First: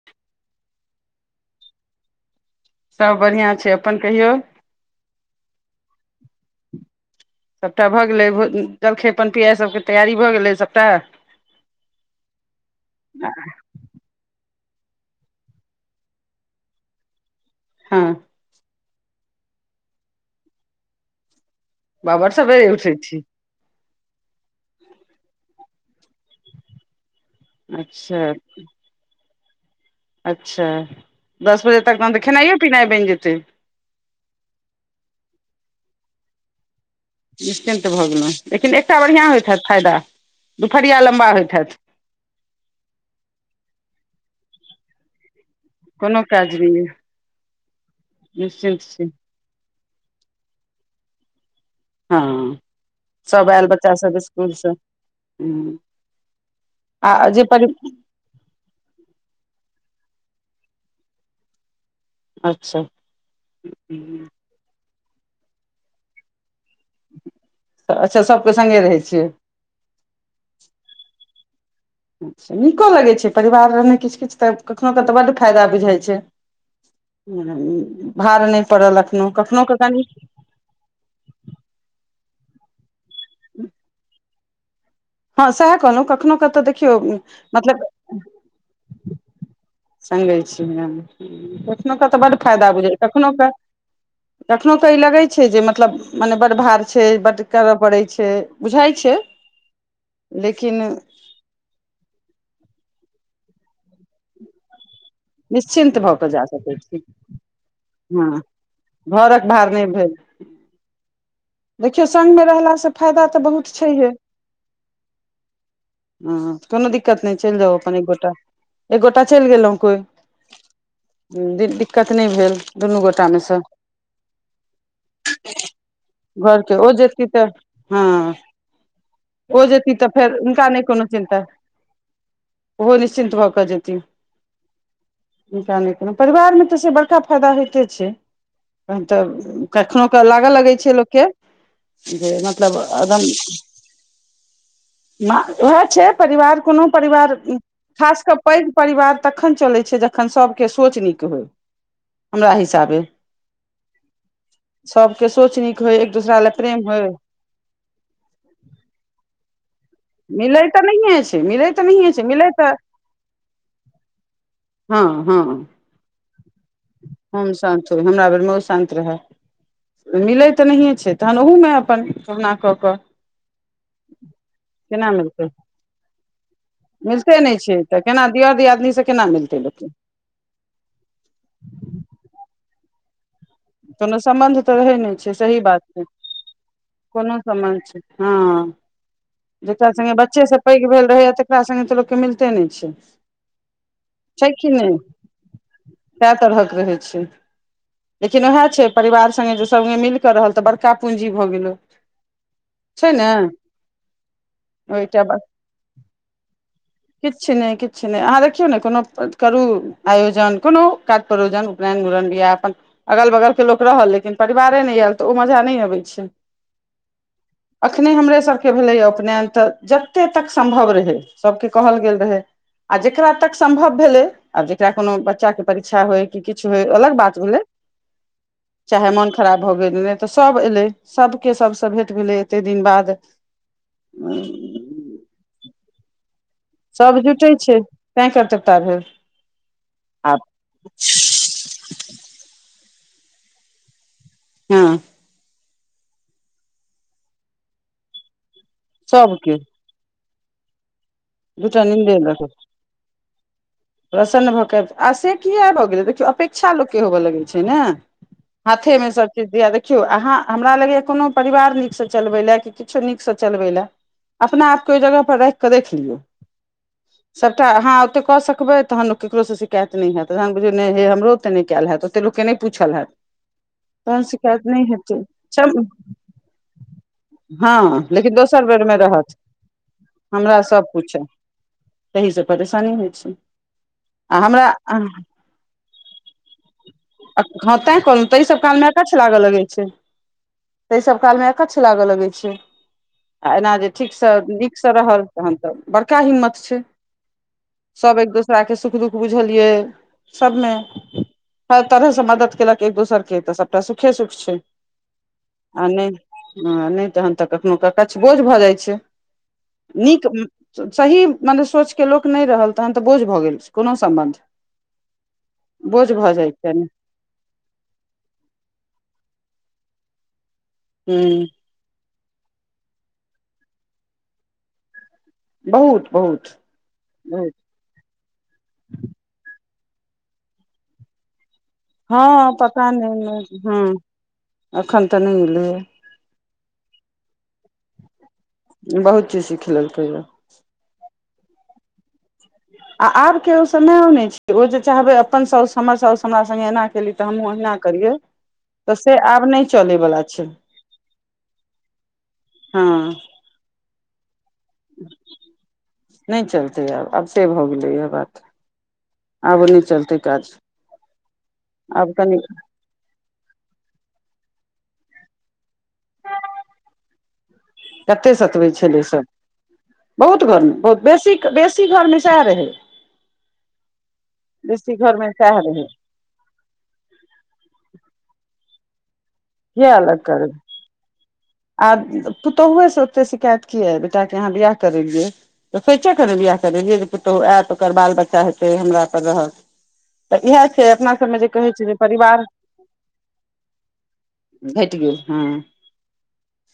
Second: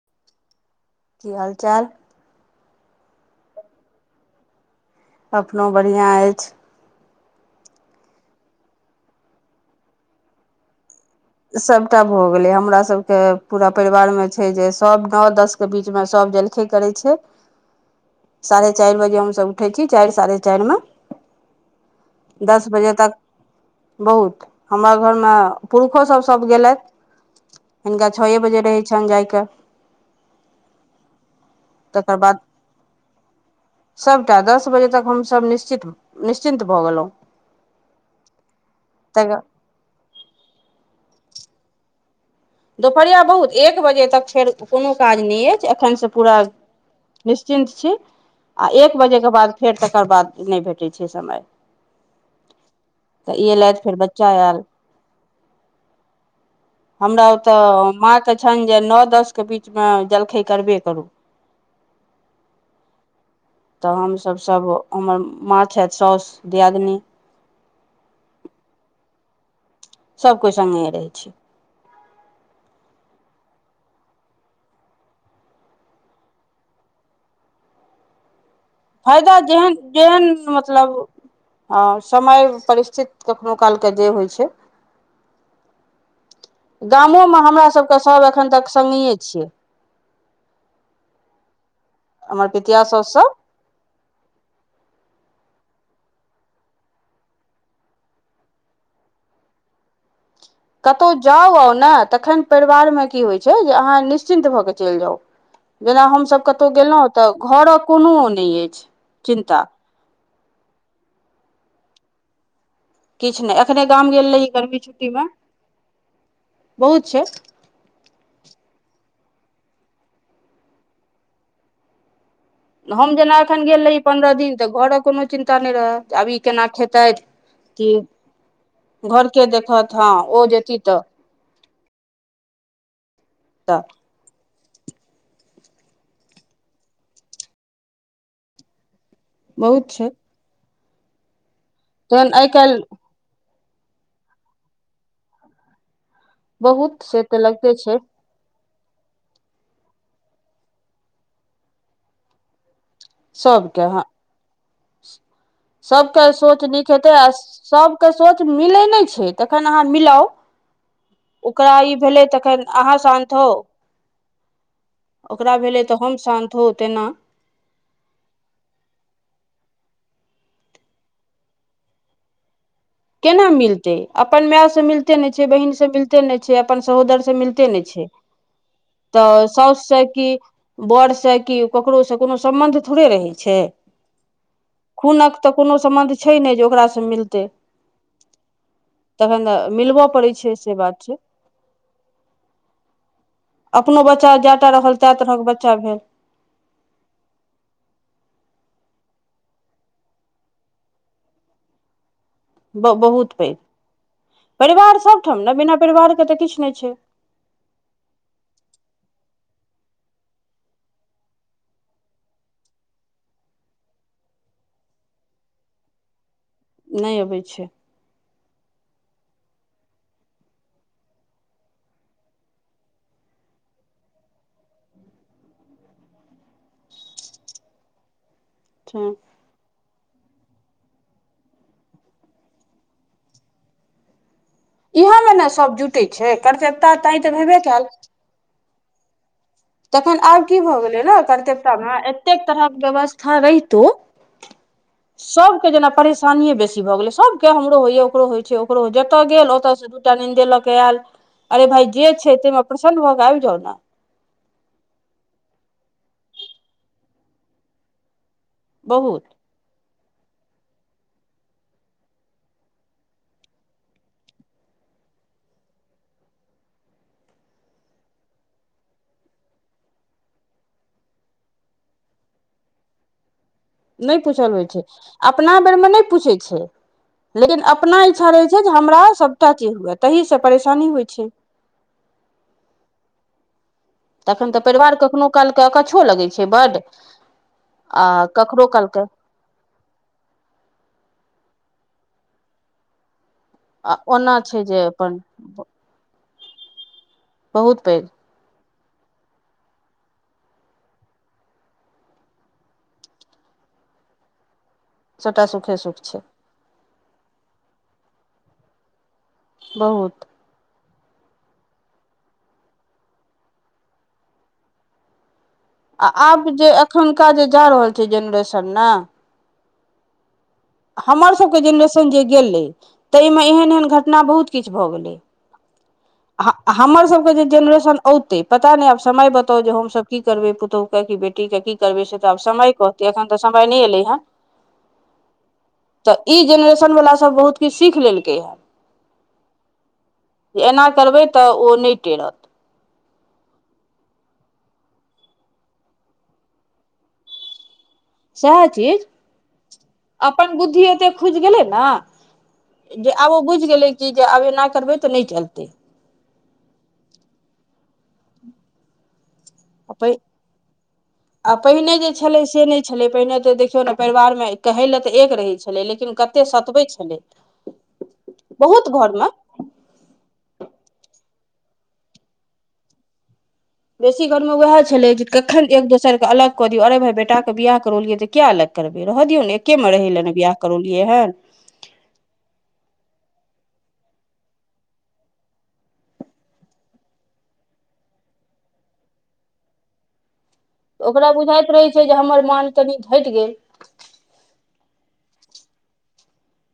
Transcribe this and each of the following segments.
[inaudible] की हाल चाल सब बढ़िया छै अपन कहियौ अपनो बढ़िआँ अछि सभटा भऽ गेलै भो जलखे पन पिआइ सभके तैयारी भऽ गेलै सभटा सभटा भऽ गेलै हमरा सबके पूरा परिवार मे छै जे सब नओ दस के बीच मे सब जलखे करै छै हँ साढ़े चारि बजे हमसभ उठै छी चारि साढ़े चारिमे बाबर दस सबेरे बजे उठै तक छी बहुत हमरा घरमे पुरष सभ सभ गेलथि हिनका अच्छा छओ बजे रहै छनि जाय क अच्छा दस बजे तक तन तऽ बाद खेनाइो पिनाइ बनि जेतै सभटा दस बजे तक हमसभ निश्चित निश्चिन्त भऽ गेलहुँ निश्चिन्त भऽ गेलहुँ लेकिन एकटा बढ़िआँ तकर होइत छथि फायदा दुपहरिया लम्बा होइत छथि दुपहरिया बहुत एक बजे तक फेर कोनो काज नहि अय एखन से कोनो पूरा काज नहि य निश्चिन्त छी आ निश्चिन्त एक छी बजे के बाद फेर तकर बाद नहि भेटैत छै समय हँ तऽ ई सभ आयल एलथि फेर बच्चासभ बच्चा आयल इसकुलसँ ह हमरा ओतऽ माँके छनि जे नओ दसके बीचमे जलखै करबे करू अच्छा तऽ हमसभ सभ हमर माँ छथि साउसु दियादिन अच्छा सभ केँ सङ्गे रहै छियै सभ केँ सङ्गे रहै छै च्छा नीको लगै छै परिवारमे किछु किछु तऽ कखनहु क तऽ बड्ड फायदा बुझाइ छै ह भार नहि पड़ल एखनो फायदा कखनो के जेहन कनि जेहन मतलब हँ समय परिस्थित कखनहु कालके जे होइ छै हँ सएह कहलहुँ कखनो के तऽ देखियौ गामोमे हमरा मतलब सभके सभ एखन तक सङ्गीे छियै सङ्गै छियै कखनोकेँ तऽ बड्ड हमर फायदा पितिया बुझै छै साउस सभ कखनहुेँ कखनहु क ई लगैत छै जे मतलब मने बड्ड भार छै बड्ड करय पड़ैत छै बुझाइत छै [inaudible] कतहु जाउ आउ ने तखन परिवारमे की होइत छै जे अहाँ निश्चिन्त भऽ कऽ चलि जाउ निश्चिन्त जेना भऽ कऽ जा हमसभ कतहु सकै छी गेलहुँ तऽ घरक कोनो नहि अछि चिन्ता भ भ देखियौ संगमे रहलासँ फायदा तऽ किछु नहि बहुत एखने गाम छैहे गेल रही गर्मी छुट्टी मे ह कोनो दिक्कत नहि चलि जाउ अपन एक गोटा एकगोटा चलि गेलहुं कोई दिक्कत नहि भेल दुनू हम जेना गोटामे सँ एखन गेल रही पन्द्रह दिन तऽ घरक कोनो चिन्ता नहि रहय घरके ओ जेती तऽ हँ घरके हो जेती देखत तऽ हँ फेर ओ हुनका जेती नहि तऽ कोनो चिन्ता ओ निश्चिन्त भ क तऽ जेति हुनका नहि केलहुँ परिवारमे तऽ से बड़का फायदा होइते छै कखन तऽ बहुत कखनहु छै क लागय लगै छै लोककेँ तहन जे आइ मतलब काल्हि एकदम उएह छै परिवार कोनो बहुत से परिवार तऽ लगिते छै खास कऽ पैघ परिवार तखन चलै छै जखन सबके सोच नीक होइ हमरा हिसाबे सभ केँ ह सभ केँ सोचनी सभ केँ सोच नीक हेतै आ सभ केँ सोच मिले नहि छै तखन अहाँ मिलाउ मिलै तऽ नहिए छै मिलै ओकरा तऽ ई नहिए छै भेलै मिलै तखन तऽ अहाँ शानत हो हँ हँ तोरा भेलै तऽ हम शान्त हो तेना हम शान्त हो हमरा बेर मे ओ शान्त रहै मिलैत तऽ नहिए छै तहन ओहूमे अपन कहामना कऽ कऽ केना मिलते अपन माय से केना मिलते नहि मिलतै छै बहिनसँ मिलते नहि छै अपन सहोदर से मिलते नहि छै केना दियर दियादनीसँ केना तऽ मिलतै साओस लोकके छै कि बड़ से कि ककरो से कोनो सम्बंध थोड़े रहै छै कोनो सम्बन्ध तऽ रहै नहि छै खूनक तऽ सही कोनो बात छै सम्बन्ध नहि जे ओकरासँ कोनो मिलतै सम्बन्ध छै हँ तखन तऽ जकरा मिलबय संगे पड़ैत बच्चे छै सब से पैघ बात भेल छै रहैया तकरा सङ्गे तऽ लोकके मिलते नहि छै अपनो बच्चा जाय टा रहल ताए तरहक बच्चा भेल तए तरहक रहै छै लेकिन ओएह छै परिवार संगे जो संगे मिल क रहल तऽ बड़का पूंजी भऽ गेलै बहुत पैघ परिवार ओहिटा सभठाम न बिना परिवारके तऽ किछु नहि छै किछ नहि किछ नहि अहाँ देखियौ ने कोनो करू आयोजन कोनो काज प्रयोजन उपनयन मुरन बिआ अपन अगल बगल के लोक रहल लेकिन परिवारे ने आयल तऽ ओ मजा नहि अबै छै नहि अबै छै एखने हमरे सभके भेलैए उपनयन तऽ जते तक सम्भव रहै सभके कहल गेल रहै आ जेकरा तक सम्भव भेलै आब जेकरा कोनो बच्चा के परीक्षा होय कि किछु होय अलग बात भेलै चाहे मोन खराब भऽ गेल रहै तऽ सभ एलै सभके सबसँ भेट भेलै एते दिन बाद [unintelligible] इहे मे ने सब जुटे छै कर्तवता ताय तऽ भेबे कयल त‌एं कर्त्तव्यता भेल तखन आब की भऽ गेलै न कर्तेव्यता मे एतेक तरहक व्यवस्था रहितो हँ सभके जेना परेशानिए बेसी भऽ गेलै सभके हमरो होइय ओकरो होय छै ककरो जतय सभके गेल ओतयसँ दूटा नीन्दे लऽ कऽ आयल अरे दूटा भाय जे नीन्दे लऽ छै कऽ तैमे प्रसन्न भऽ कऽ आबि जाउ न प्रसन्न भऽ कऽ आबि से किए भऽ गेलै देखियौ अपेक्षा लोककेँ होबय लगैत छै ने हाथें में बहुत सब चीज दिया देखियौ अहाँ हमरा लगैए कोनो परिवार नीकसँ चलबै ले कि किछो नीकसँ चलबै ले अपना आपके ओहि जगह पर राखिकऽ देख लियो सभटा अहाँ ओते कऽ सकबै तहन लोक केकरो से शिकायत नहि हैत तहन बुझियौ ने हे हमरो ओते नहि कयल हयत के नहि पूछल हेत नहि तहन पूछल शिकायत होइ छै नहि हेतै अपना बेरमे नहि पूछै छै लेकिन हँ अपना इच्छा लेकिन रहै छै दोसर जे बेरमे हमरा रहत सभटा चीज हुए ताहिसँ हमरा परेशानी होइ सभकुछ छै तहिस परेशानी होय छै आ तखन तऽ हमरा परिवार कखनो कालके अकच्छो लगैत छै बड्ड हँ तें आ कहलौ तै सब कखनो काम मे कालके अकछ लागतै लग छै तात सब काल मे अकच्छ लागऽ लगै छै आ एना जे ठीकसँ ओना छै जे नीकसँ अपन रहल तहन तऽ बड़का हिम्मत छै बहुत पैघ सब एक दोसर ओड़ाके सुख दुःख बुझलियै सभमे हर तरहसँ मदद केलक एक दोसर के तऽ सबटा सुखे सुख छै सब टा सुखे आ सुख नहि छै हँ नहि तहन तऽ कखनो क अकच्छबोझ भऽ जाय छै बहुत नीक सही मने सोचके लोक नहि रहल तहन तऽ बोझ भऽ गेलै कोनो सम्बन्ध बोझ आ भऽ आब जाय छै जे एखुनका जे जा रहल छै जेनरेशन न ह हमरसभके जेनरेशन जे गेलै ताहिमे एहन एहन घटना बहुत किछु भऽ गेलै बहुत बहुत हमर सबके जे बहुत जेनरेशन औते पता नहि आब समय बताउ जे हम सब की करबै पुतहु के की बेटी के की करबै से तऽ आब हँ समय पता कहतै एखन तऽ समय हँ नहि एलै हेँ एखन तऽ नहि एलैए तऽ ई जेनरेशनवला सभ बहुत किछु सीख लेलकै हँ बहुत चीज सिख लेलकेय ह जे एना करबै तऽ ओ नहि टेरत आ आब के ओ समय ओने छ ओ जे चाहबे अपन साउस हमर साउस हमरा स्गे एना केेली तऽ हमहुँ ओहिना करियै सएह तऽ चीज से आब नहि चलयवला छै अपन बुद्धि एते खुजि गेलै ने हँ जे आब ओ बुझि गेलै कि जे आब एना करबै तऽ नहि चलतै नहि चलतै आब आब से भऽ गेलै इएह बात आब नहि चलतै काज आब कनि छले पहिने ते देखियौ ने परिवार मे कहै ले तऽ एक रहे छलै लेकिन कते सतबै छलै कतेक सतबै बहुत छलै घरमे सभ बहुत घरमे बहुत बेसी बेसी घरमे साह रहै बेसी घरमे उएह बेसी छलै जे घरमे सएह कखन एक रहै दोसरके अलग अरे भाय बेटााक के बियाह करौलियै तऽ किया अलग करबै रहऽ दियौ ने एके मे किया रहै अलग ले ने करबै बियाह करौलियै हेन आ पुतोहुए से ओते शिकायत किया बेटा केँ अहाँ बियाह करेलियै तऽ सोचे ने बियाह जे जे पुतहु आयत ओकर बाल बच्चा हेतै हमरा पर रहत तऽ इएह छै अपना ओकरा सभमे जे कहै बुझाइत छै रहै जे परिवार हमर मान कनि घटि गेल भेट गेल हँ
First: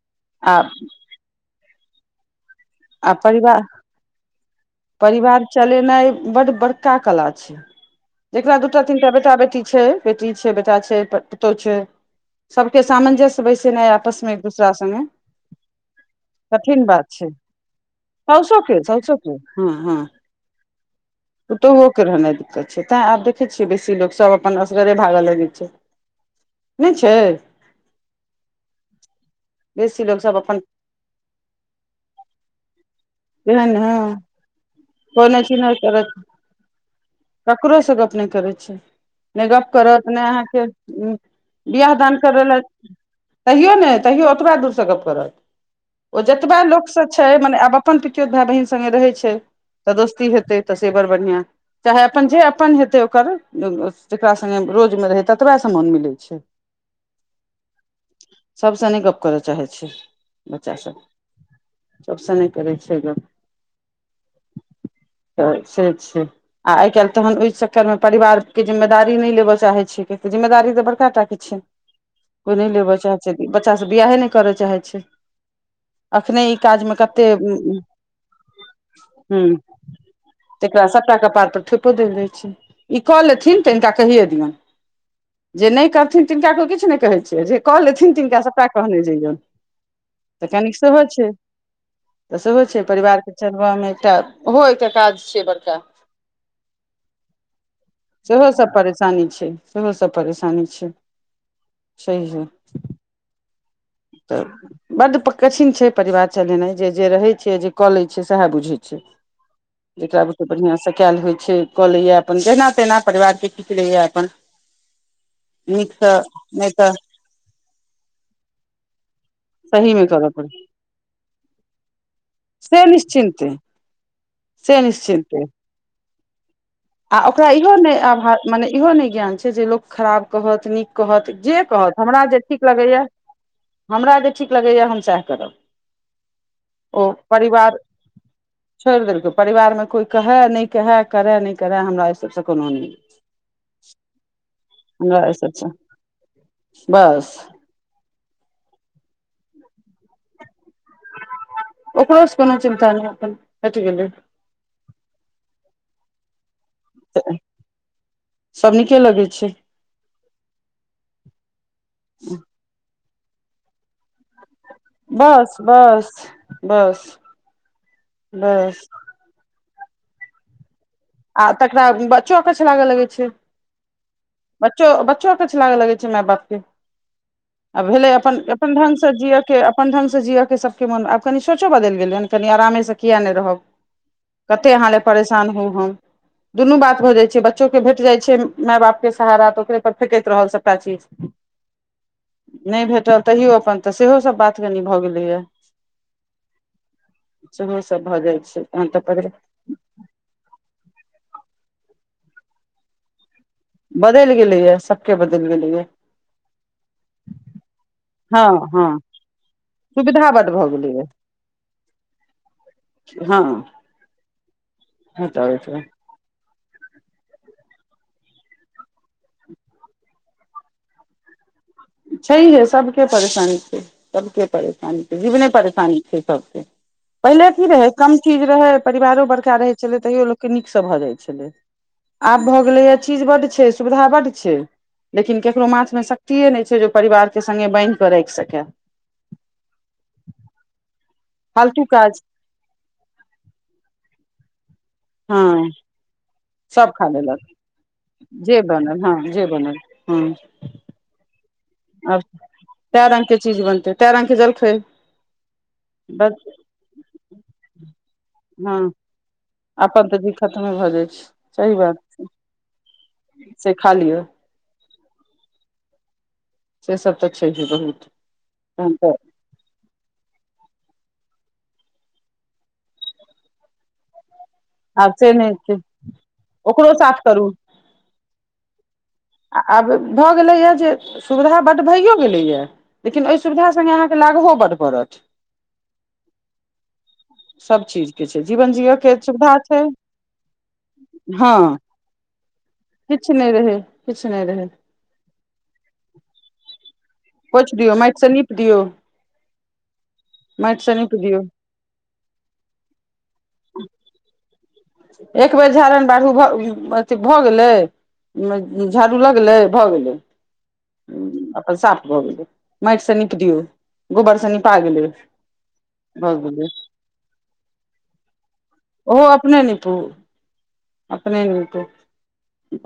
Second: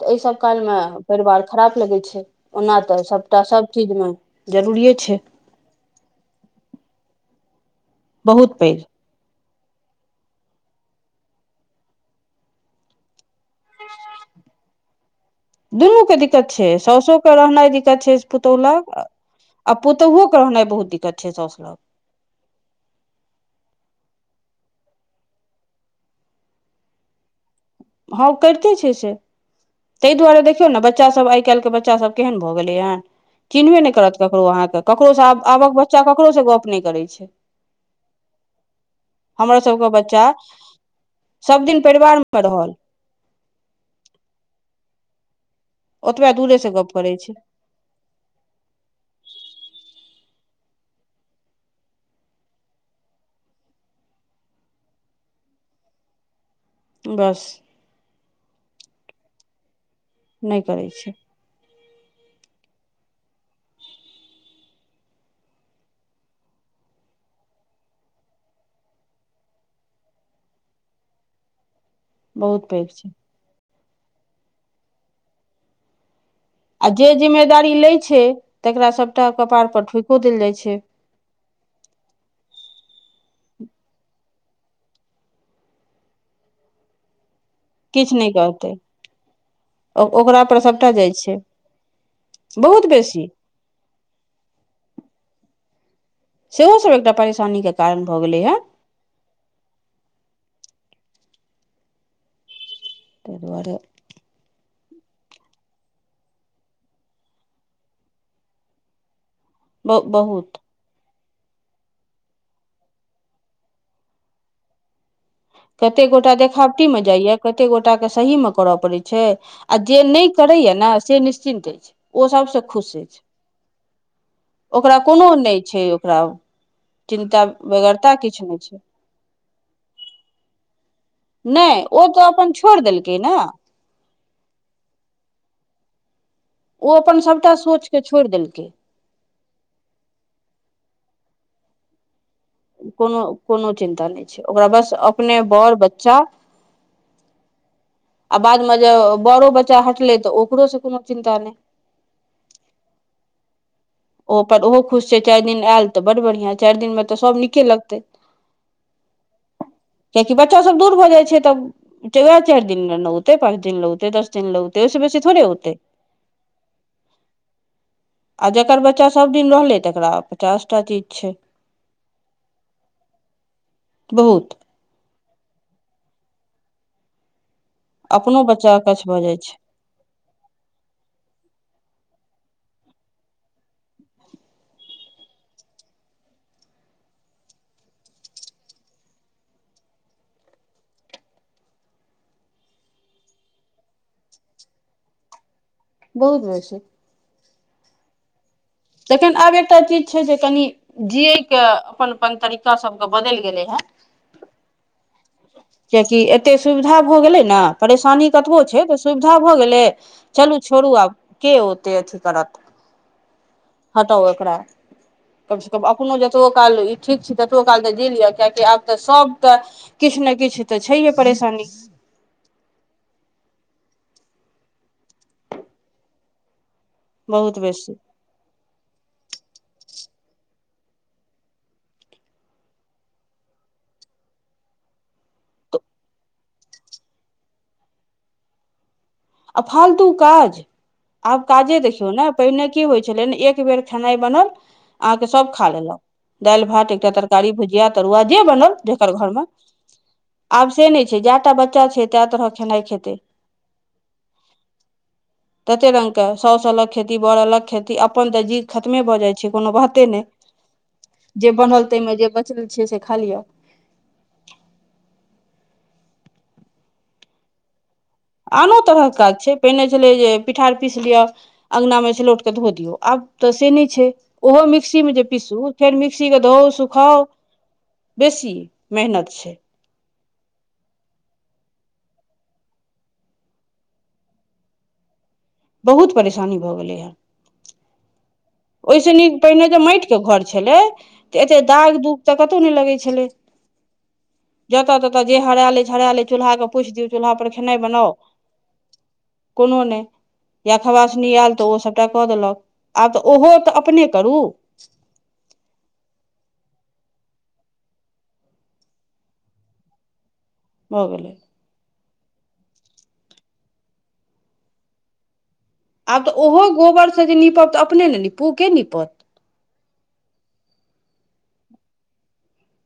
तऽ एहि सभ आ कालमे परिवार खराब लगै छै ओना तऽ आ सभटा परिवार सभचीजमे जरूरिए छै परिवार चलेनाइ बड बड़का कला छै जेकरा बहुत पैघ दूटा तीनटा बेटा बेटी छै बेटी छै बेटा छै पुतहु छै सबके सामंजस्य बैसेना है आपस में एक दूसरा सङ्गे दुनू के दिक्कत छै सउसो छै के रहनाइ दिक्कत छै पुतौ साउसो के लग साउसो के हँ आ हँ पुतोहुओ के रहनाइ बहुत दिक्कत छै सउासु लग पुतोहुओ के रहनाइ दिक्कत छै तैं आब देखै छियै बेसी लोको सब अपन असगरे भागय लगै छै नहि छै हँ करिते छै से बेसी ताहि लोक सब दुआरे अपन देखियौ ने बच्चा सब आइ काल्हिके बच्च बच्चा सब केहन भऽ गेलै हन एहन चिन्हबे नहि हँ करत ककरो अहाँके कोइ ककरोसँब नहि आबक बच्चा ककरोसँ गप नहि करै छै ककरोसँ गप नहि करै छियै नहि हमर गप्प सभके करत बच्चा नहि अहाँकेँ सभदिन बियाह दान परिवारमे करबय लए रहल तहियो नहि तैयो ओतबा दूरसँ गप्प करत ओ ओतबे जतबा दूरेसँ गप्प लोकसँ करै छै मने आब अपन पितियो भाय बहिन सगे रहै छै तऽ दोस्ती हेतै तऽ से बड़ बढ़िआं चाहे अपन जे अपन हेते ओकर जेकरा सगे रोज में रहे ततबा समान मिले छै त [inaudible] बस सबसँ नय गप करय चाहै छ नहि बच्चा करै सब छै सबसँ न करै छैगन [inaudible] त से छै आ आइ काल्हि तखन ओहि चक्कर मे परिवार के जिम्मेदारी लेय चाहैत छै जिम्मेदारी तऽ बड़क टाके अच्छा को नहि बहुत पैघ लेबय चाहै छै बच्चा सब बियाहे नहि करय चाहै छै अखने आ काजमे क जे जिम्मेदारी ले छै तकरा सबटा कपार पर ठुकियो देल जाइ छै सब टा कपार पर ठेपो देल दै छै ई कऽ लेथिन तऽ हिनका कहिये दियनि जे नहि करथिन तिनका को किछु नहि कहै छियै जे कऽ लेथिन किछु नहि तिनका सभटा कहतै कहने जैयौन ओकरा तऽ पर कनिक सभटा सेहो जाइ छै तऽ सेहो छै बहुत बेसी परिवारके चलबामे एकटा ओहो एकटा काज छैै बड़का सेहोसभ एकटा परेशानीके कारण भऽ गेलै सेहो हेँ सब परेशानी छै सेहो सब परेशानी छै सह तै दुआरे तऽ बड्ड कठिन छै परिवार चलेनाइ जे जे रहैत छै जे कऽ लैत छियै सएह बुझैत छै जकरा बुते बहुत बढ़ियाँ सँ कयल होइ छै कऽ लैए अपन जेना तेहिना परिवारके खीच लैए अपन कतेक नीकसँ कोटा नहि देखावटी तऽ मे जाइये कतेक गोटाक के सहीमे करय पड़ैत छै आ जे सहीमे नहि करय पड़ै करैया ने से निश्चिन्त छै ओ सबसँ से खुश हो छै निश्चिन्ते से ओकरा कोनो निश्चिन्ते नहि छै ओकरा आ चिन्ता ओकरा इहो नहि बेगरता किछु आभाव नहि मने छै इहो नहि ज्ञान छै जे लोक खराब कहत नीक कहत जे नहि कहत ओ हमरा तऽ जे अपन ठीक छोड़ि लगैए देलकै ने हमरा जे ठीक लगैया हम सएह करब ओ अपन सभटा सोचके छोड़ि देलकै छोड़ि देलको परिवार मे कोई कहे न कहे करे नहि करे हमरा सबसँ कोनो नहि कोनो कोनो चिन्ता नहि छै ओकरा बस हमरा अपने एहि सभसँ बर बच्चा बस आ बाद मे जे बड़ो बच्चा हटलै तऽ ओकरो से कोनो चिन्ता नहि ओकरो से कोनो चिन्ता नहि अपन हटि गेलै ओ पर ओहो खुश छै चारि दिन आयल तऽ बड बढ़ियाँ चारि दिन मे तऽ सब नीके लगतै सभ नीके लगै छै कआकि बच्चा सब दूर भऽ जाइ छै तब वएह चारि दिन लगऔते पाँच दिन ल औते दस ल ओ बेस थोड़े बस होते बस बस आ जकर बस बच्च बच्चा सभ दिन रहलै तकरा पचास टा चीज छै आ तकरा बच्चो अकछ लागे लगे छै बहुत बच्चो अकछ लागे लगे छै माय बाप के आ भेलै अपन अपनो अपन बच्चा ढंग अकछ से भऽ जाइ जियै छै के अपन ढंगगसँ जिऽके सभके मोन आब कनि सोचो बदलि गेलै हँ कनि आरामेसँ किया नहि रहब कते अहाँ ले परेशान होउ हम दुनू बात भऽ जाइत छै बच्चोकेँ भेट जाइत छै माय बापके सहारा तऽ ओकरे पर फेेकैत रहल सभटा चीज नहि भेटल तैयो अपन तऽ सेहो सभ बात कनि भऽ गेलैए बहुत बस सेहो सब भऽ जाइ छै तहन तऽ पकड़े लखन आब एकटा चीज छै जे कनि जियै के अपन अपन तरीका सब के बदल गेले हे बदैल गेलैै के बदलि गेलै ये कियकि एते सुविधा भए गेलै ने परेशानी कतबो हँ छै हँ तऽ सुविधा भऽ गेलै सुविधा बड चलू भऽ छोड़ू गेलैए आब के ओते अथी करत हँ हँ तऽ ओ एकरा कम से कम हटाबैत कोनो जतबो काल ई ठीक छी ततबो काल तऽ जी ल यए कियकि आब तऽ सभ तऽ किछु ने किछु तऽ छैहे परेशानी छैहे सबके परेशानी छै सबके परेशानी छै जीवने परेशानी छै सबके पहिले बहुत की रहै बेसी कम चीज रहै परिवारो बड़का रहै छलै तैयो लोकके नीकसँ भऽ जाइत छलै आब भए गेले ये चीज बड्ड छै सुविधा बड्ड छै लेकिन केकरो माछ मे शक्तिये ने छै जे परिवार के संगे बान्हि कऽ राखि सकै आ फालतू काज आब काजे फालतू देखियौ काज ने पहिने की होइ छलै एक बेर खेनाइ बनल अहाँके सभ खा हँ लेलक दालि भात सब खा एकटा लेलक तरकारी भुजिया तरुआ जे बनल जकर हँ घरमे जे बनल हँ आब से नहि छै जै टा बच्चा छै आब तए तरहक खेनाइ तै खेतै रङ्गके चीज बनतै तै रङ्गके जलखै तेते रंग के बस सौ सलक खेती बऽड़ऽलक खेती अपन ते जीत हँ खतमे भऽ जाय छै से कोनो बाते अपन तऽ नहि जीत खतमे भऽ जाइ छै जे सही बनल बात ताहिमे छै जे बचल छिय से खा लिअ से खा लिय से सब तऽ छैहे बहुत आनो तहन तऽ तरहक काज छै पहिने छलै जे पिठार पीस लियअ अङ्गनामे सीलौट कऽ धो दियौ आब तऽ से नहि छै ओहो आब मिक्सीमे जे से नहि पिसू छै फेर मिक्सीके धोउ ओकरो साथ सुखाउ करू बेसी मेहनत छै आ आब भऽ गेलैया जे सुविधा बड भइयो गेलैया लेकिन ओहि सुविधा सङ्गे अहाँके लागहो बड्ड पड़त बहुत परेशानी भऽ गेलै या सब चीज ओहिसँ नीक पहिने जे माटिक के घर छलै तऽ एते दाग दुग तऽ कतहु नहि लगै छलै किछ नहि रहे किछ नहि रहै जतऽ ततऽ जे हरायल छै हरायल चूल्हा के पोछि दियौ चूल्हा पर खेनाइ बनाउ निप दिऔ कोनो नहि या नीप खबासनी दियौ एल तऽ ओ सभटा कऽ देलक आब तऽ ओहो तऽ अपने करू एक बेर झारन बारू भऽ अथी भऽ गेलै झाड़ू लगलै भऽ गेलै भऽ गेलै आ साफ भऽ गेलै माटि से निप दियौ गोबर स निपा गेलै आब भऽ तऽ ओहो गेलै गोबरसँ जे नीपब तऽ अपने ने निपू के निपत ओ अपने नीपू अपने नीपू